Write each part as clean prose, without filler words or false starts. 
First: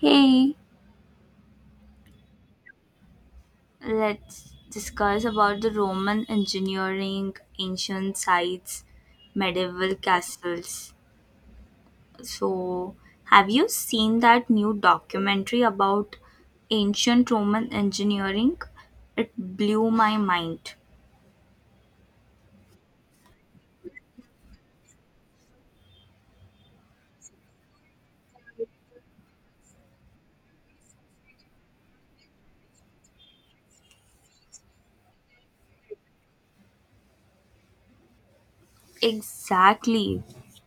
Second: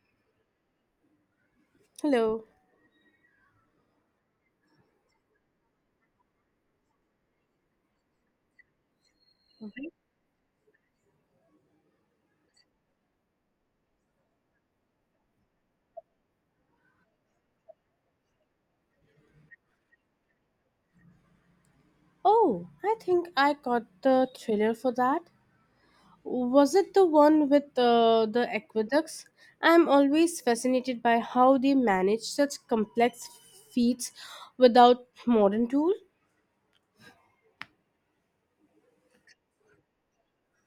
Hey, Hello. let's discuss about the Roman engineering, ancient sites, Alright. medieval castles. So, have you seen that new documentary about ancient Roman engineering? It blew my mind. Oh, I think I caught the trailer for that. Was it the one with the aqueducts? I'm always fascinated by how they manage such complex feats without modern tools. Exactly.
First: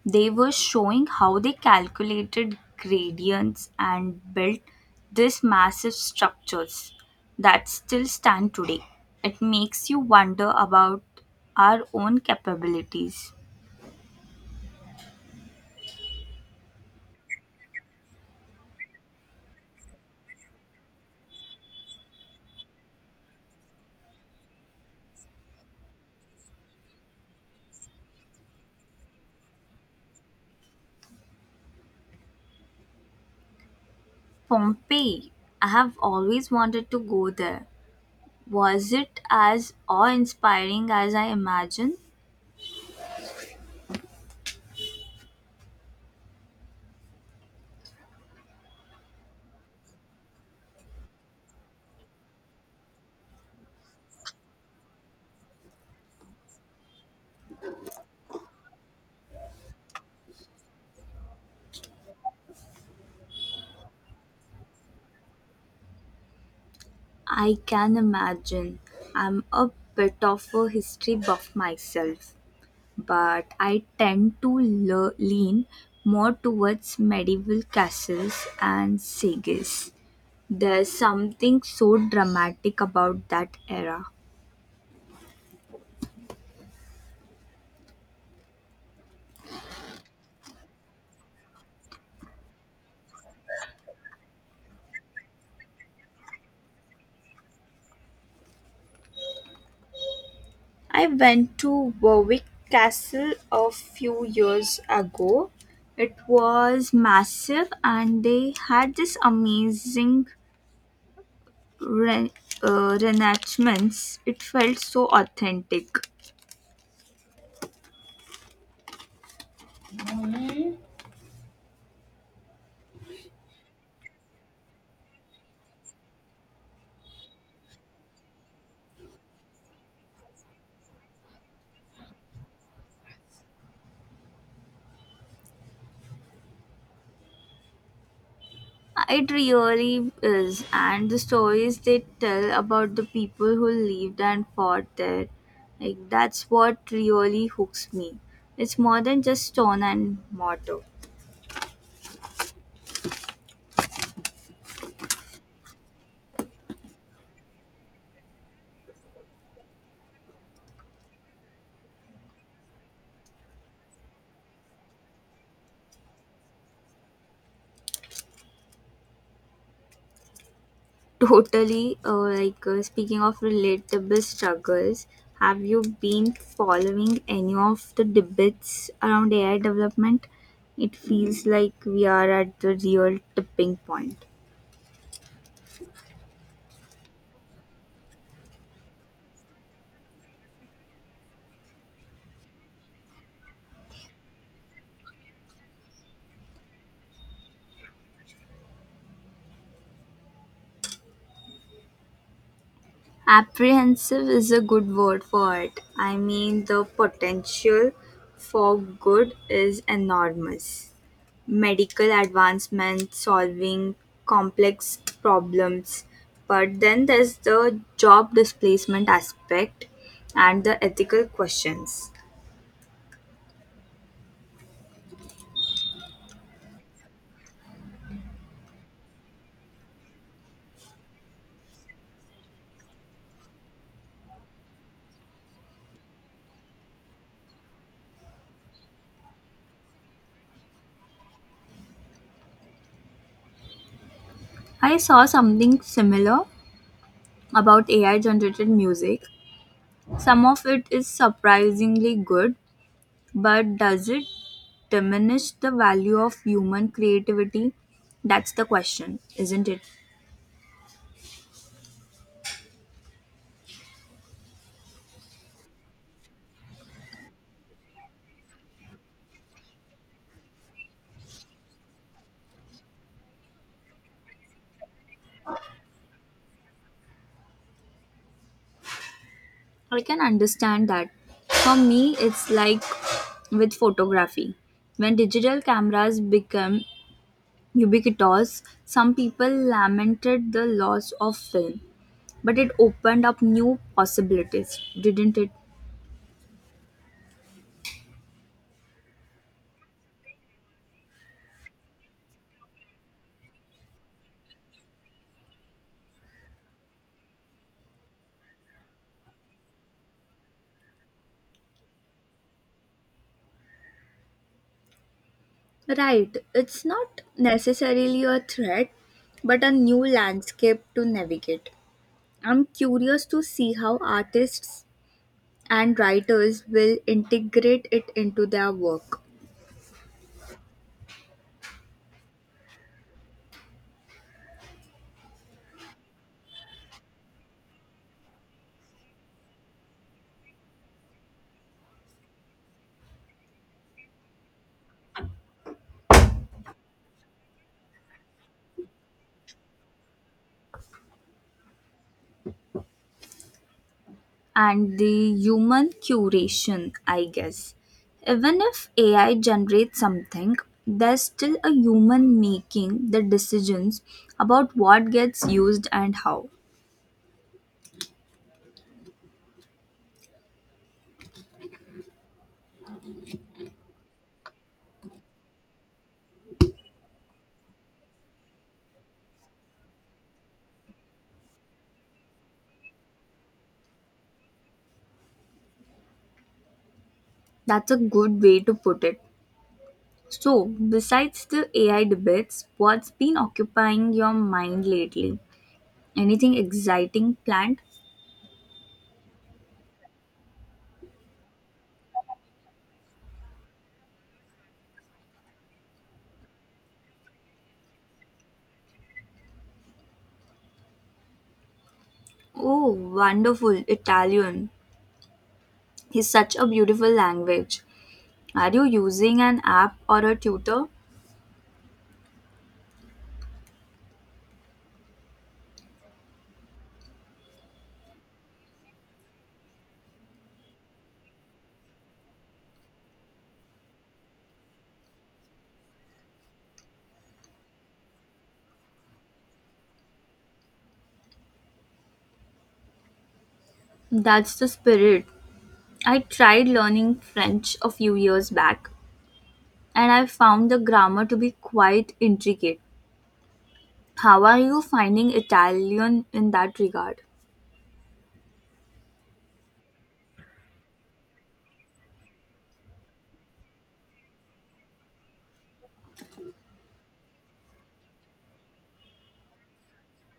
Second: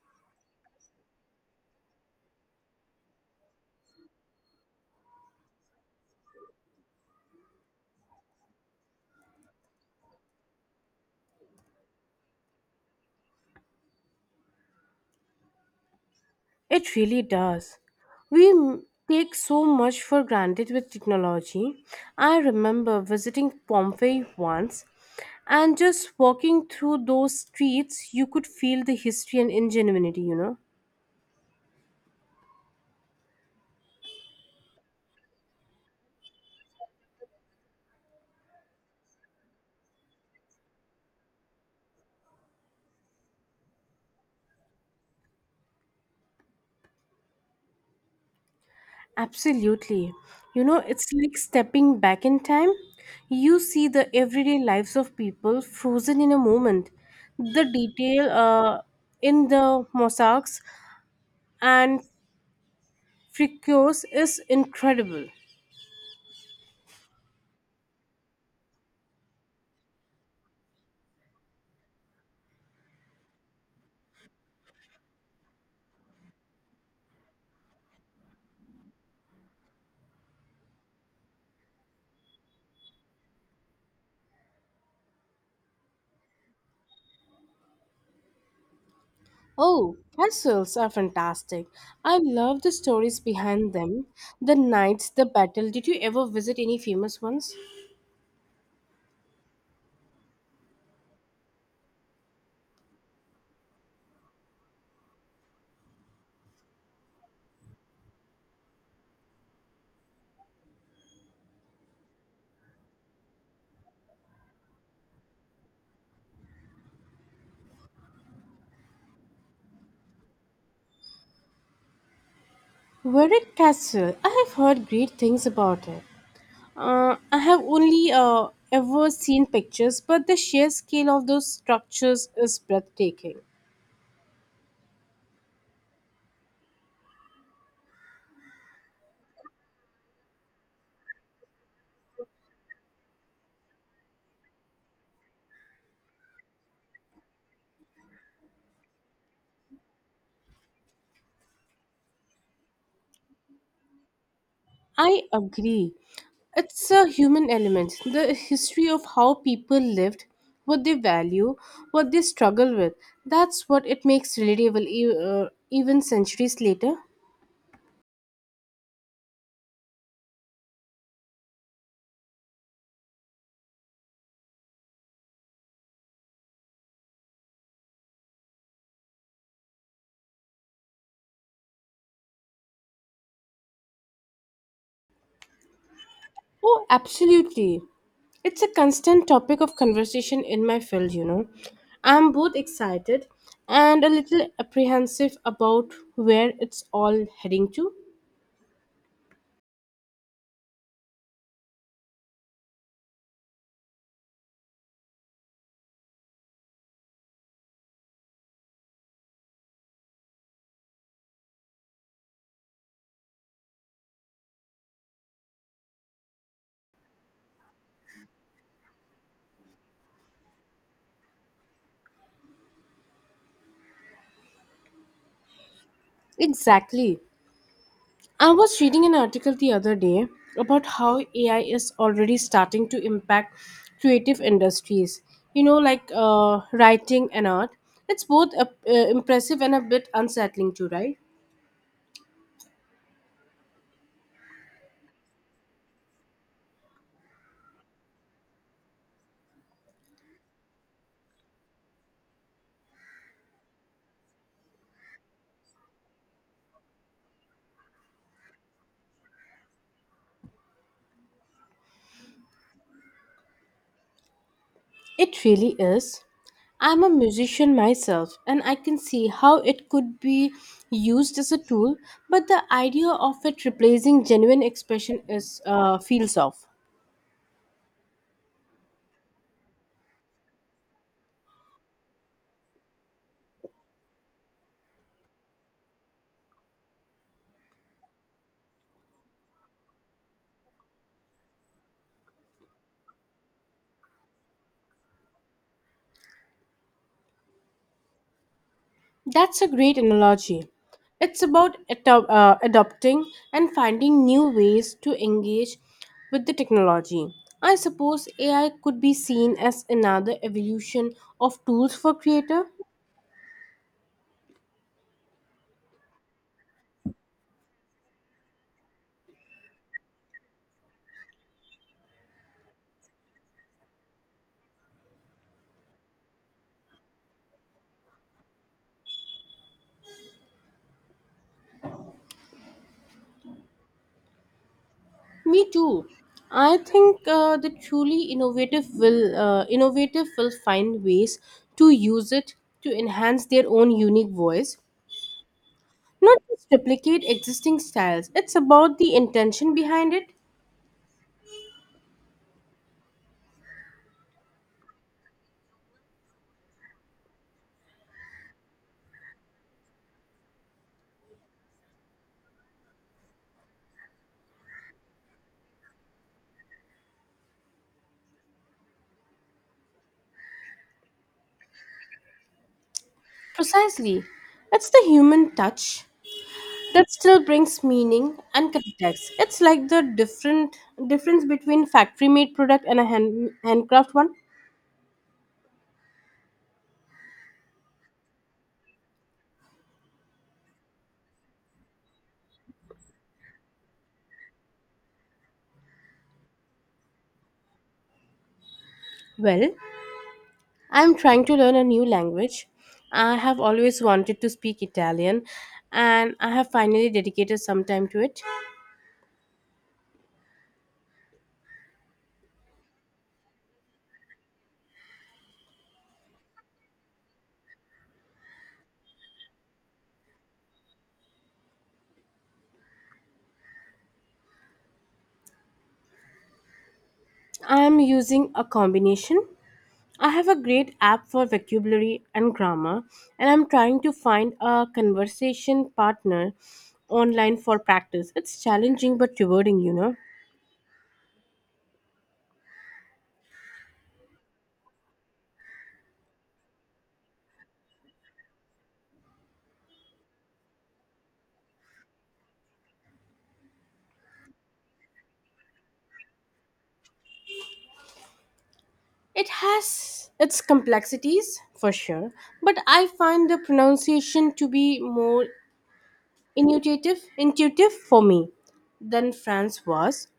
They were showing how they calculated gradients and built these massive structures that still stand today. It makes you wonder about our own capabilities. It really does. We m- Take so much for granted with technology. I remember visiting Pompeii once and just walking through those streets, you could feel the history and ingenuity. Pompeii, I have always wanted to go there. Was it as awe inspiring as I imagined? Absolutely. You know, it's like stepping back in time. You see the everyday lives of people frozen in a moment. The detail in the mosaics and frescoes is incredible. I can imagine. I'm a bit of a history buff myself. But I tend to lean more towards medieval castles and sagas. There's something so dramatic about that era. Oh, castles are fantastic. I love the stories behind them. The knights, the battle. Did you ever visit any famous ones? I went to Warwick Castle a few years ago. It was massive and they had this amazing re- reenactments. It felt so authentic. Warwick Castle. I have heard great things about it. I have only ever seen pictures, but the sheer scale of those structures is breathtaking. It really is, and the stories they tell about the people who lived and fought there, like that's what really hooks me. It's more than just stone and mortar. I agree. It's a human element. The history of how people lived, what they value, what they struggle with. That's what it makes relatable, even centuries later. Totally. Speaking of relatable struggles, have you been following any of the debates around AI development? It feels like we are at the real tipping point. Oh, absolutely. It's a constant topic of conversation in my field. I'm both excited and a little apprehensive about where it's all heading to. Apprehensive is a good word for it. I mean, the potential for good is enormous. Medical advancements, solving complex problems. But then there's the job displacement aspect and the ethical questions. Exactly. I was reading an article the other day about how AI is already starting to impact creative industries, you know, like writing and art. It's both impressive and a bit unsettling, too, right? I saw something similar about AI generated music. Some of it is surprisingly good, but does it diminish the value of human creativity? That's the question, isn't it? It really is. I'm a musician myself, and I can see how it could be used as a tool, but the idea of it replacing genuine expression is feels off. I can understand that. For me, it's like with photography. When digital cameras became ubiquitous, some people lamented the loss of film, but it opened up new possibilities, didn't it? That's a great analogy. It's about adopting and finding new ways to engage with the technology. I suppose AI could be seen as another evolution of tools for creator. Right, it's not necessarily a threat, but a new landscape to navigate. I'm curious to see how artists and writers will integrate it into their work, Me too. I think the truly innovative will find ways to use it to enhance their own unique voice, not just replicate existing styles. It's about the intention behind it. and the human curation, I guess. Even if AI generates something, there's still a human making the decisions about what gets used and how. Precisely. It's the human touch that still brings meaning and context. It's like the different difference between factory made product and a handcraft one. That's a good way to put it. So, besides the AI debates, what's been occupying your mind lately? Anything exciting planned? Well, I'm trying to learn a new language. I have always wanted to speak Italian and I have finally dedicated some time to it. Oh, wonderful, Italian is such a beautiful language. Are you using an app or a tutor? I am using a combination. I have a great app for vocabulary and grammar, and I'm trying to find a conversation partner online for practice. It's challenging but rewarding. That's the spirit. I tried learning French a few years back and I found the grammar to be quite intricate. How are you finding Italian in that regard? It has its complexities for sure, but I find the pronunciation to be more intuitive for me than France was.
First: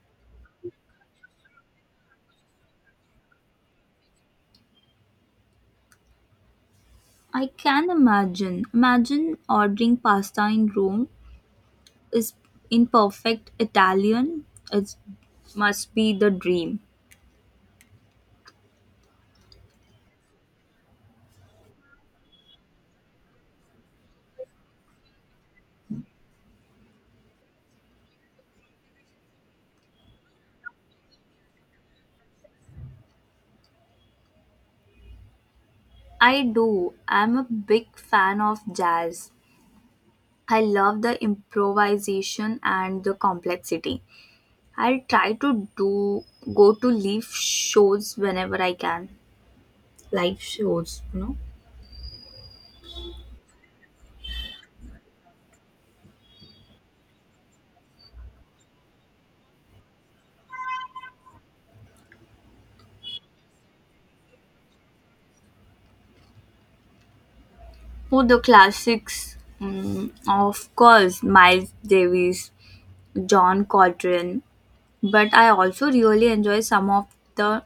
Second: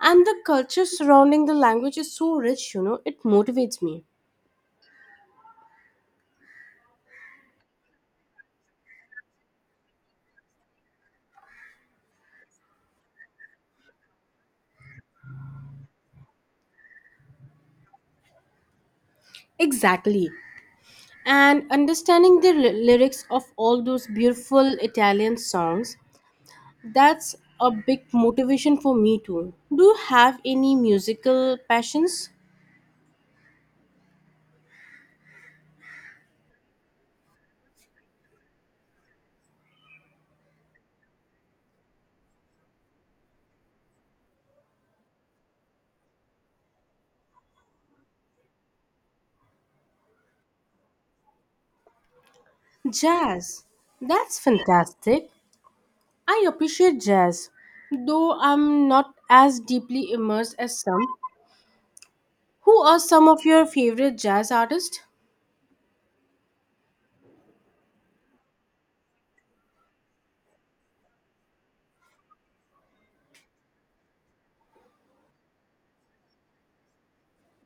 And the culture surrounding the language is so rich, you know, it motivates me. I can imagine. Imagine ordering pasta in Rome is in perfect Italian. It must be the dream. Exactly. And understanding the lyrics of all those beautiful Italian songs, that's a big motivation for me too. Do you have any musical passions? I do. I'm a big fan of jazz. I love the improvisation and the complexity. I'll try to do go to live shows whenever I can. Live shows, you know? Jazz. That's fantastic. I appreciate jazz, though I'm not as deeply immersed as some. Who are some of your favorite jazz artists? Oh, the classics, mm, of course, Miles Davis, John Coltrane. But I also really enjoy some of the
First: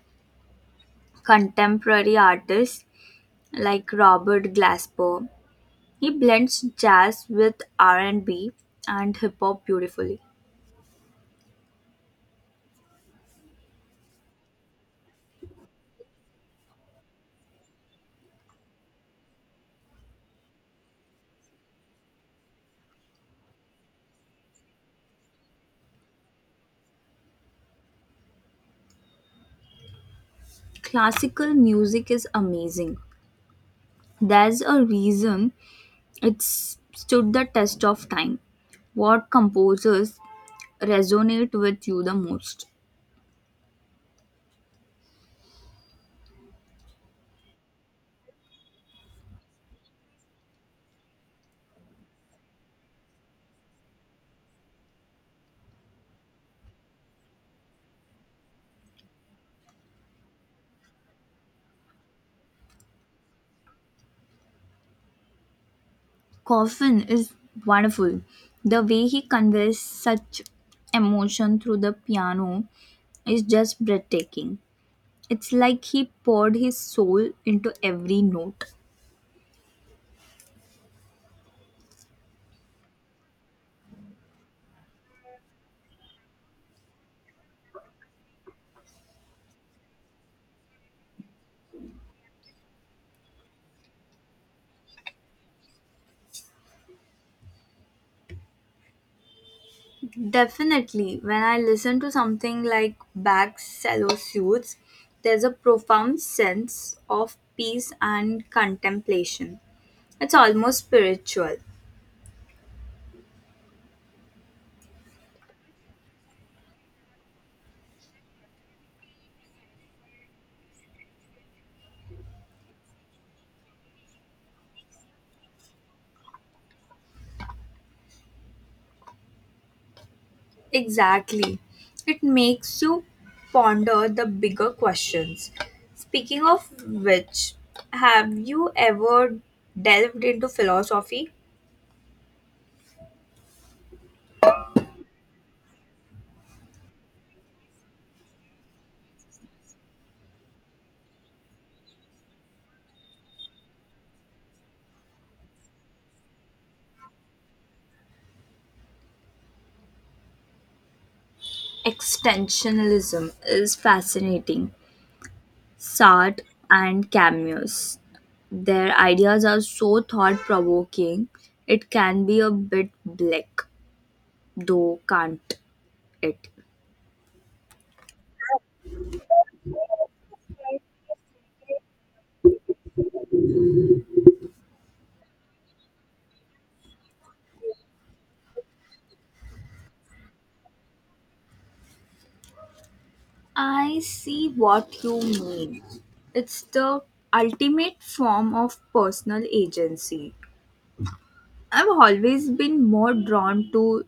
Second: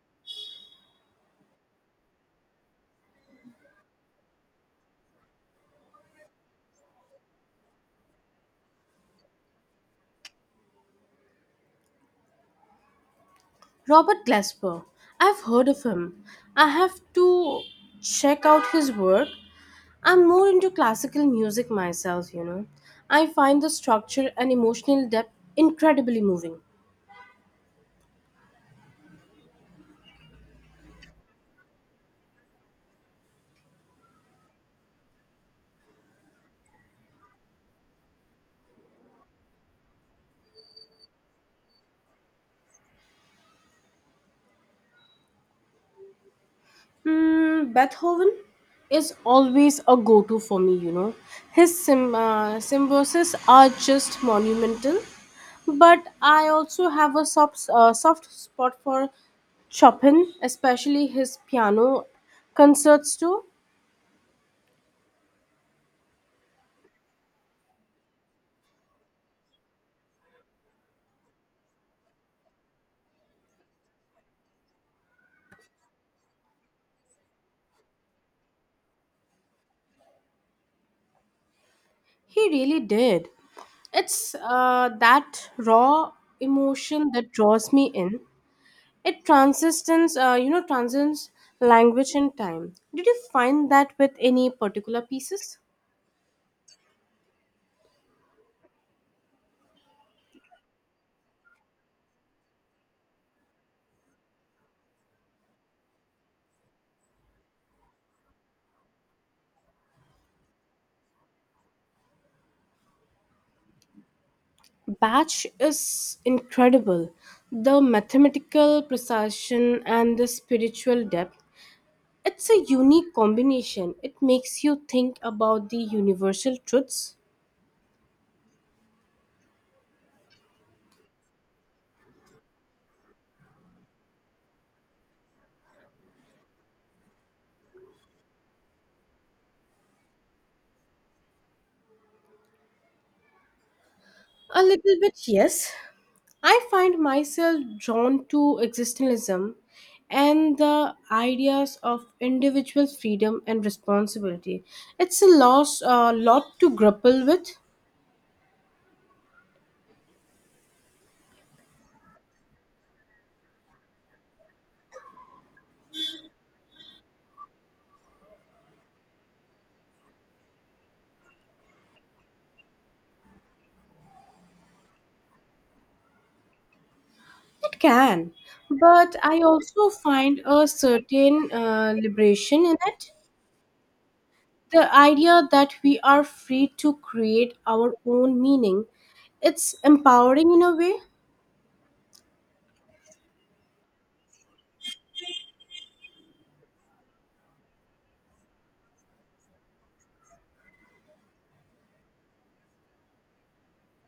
contemporary artists like Robert Glasper. He blends jazz with R&B and hip hop beautifully. Robert Glasper. I've heard of him. I have to check out his work. I'm more into classical music myself. I find the structure and emotional depth incredibly moving. Classical music is amazing. There's a reason it's stood the test of time. What composers resonate with you the most? Mm, Beethoven is always a go to for me. His symphonies are just monumental, but I also have a soft spot for Chopin, especially his piano concerts, too. Coffin is wonderful. The way he conveys such emotion through the piano is just breathtaking. It's like he poured his soul into every note. He really did. It's that raw emotion that draws me in. It transcends language and time. Did you find that with any particular pieces? Definitely, when I listen to something like Bach's cello suites, there's a profound sense of peace and contemplation. It's almost spiritual. Batch is incredible. The mathematical precision and the spiritual depth. It's a unique combination. It makes you think about the universal truths. Exactly. It makes you ponder the bigger questions. Speaking of which, have you ever delved into philosophy? A little bit, yes. I find myself drawn to existentialism and the ideas of individual freedom and responsibility. It's a a lot to grapple with. Extensionalism is fascinating. Sart and cameos. Their ideas are so thought provoking, it can be a bit bleak, though, can't it? It can, but I also find a certain liberation in it. The idea that we are free to create our own meaning. It's empowering in a way. I see what you mean. It's the ultimate form of personal agency. I've always been more drawn to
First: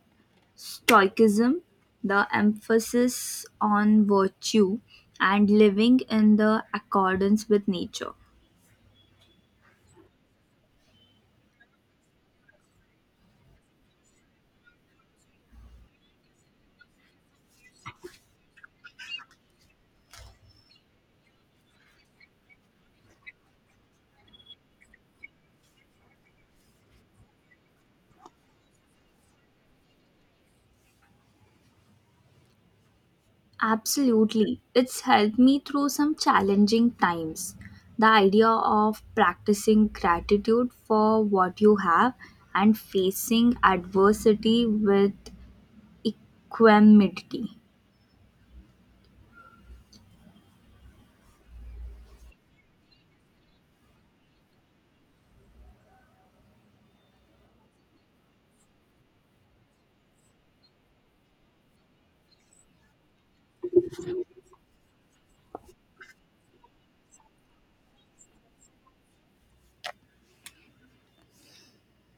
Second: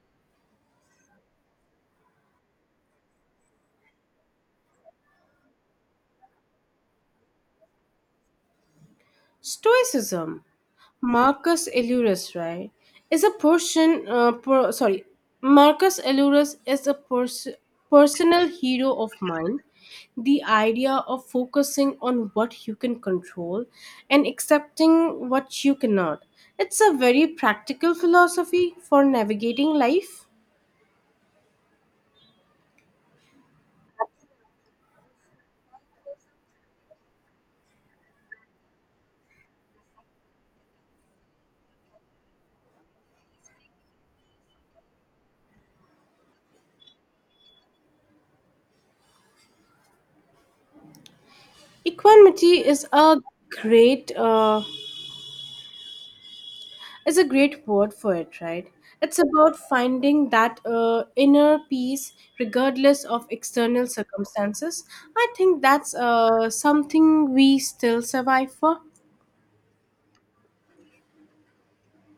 Stoicism, the emphasis on virtue and living in the accordance with nature. Stoicism, Marcus Aurelius, right, is a person. Sorry, Marcus Aurelius is a personal hero of mine. The idea of focusing on what you can control and accepting what you cannot. It's a very practical philosophy for navigating life. Absolutely. It's helped me through some challenging times. The idea of practicing gratitude for what you have and facing adversity with equanimity. Equanimity is a great It's a great word for it, right? It's about finding that inner peace regardless of external circumstances. I think that's something we still survive for.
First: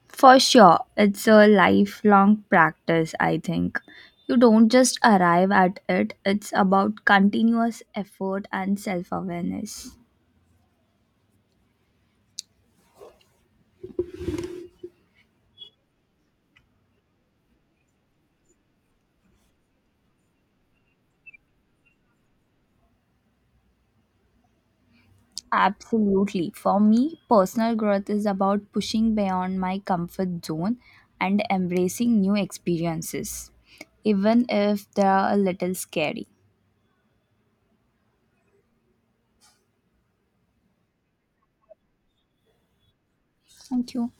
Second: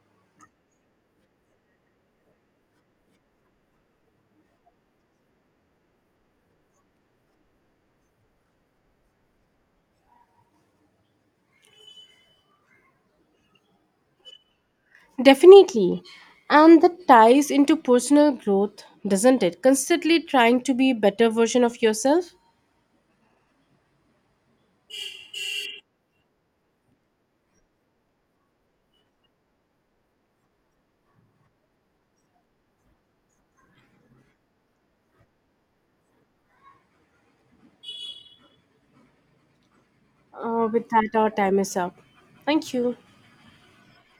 For sure, it's a lifelong practice, I think. You don't just arrive at it, it's about continuous effort and self awareness. Definitely. And that ties into personal growth, doesn't it? Constantly trying to be a better version of yourself. Absolutely. For me, personal growth is about pushing beyond my comfort zone and embracing new experiences, even if they are a little scary. With that, our time is up. Thank you. Thank you.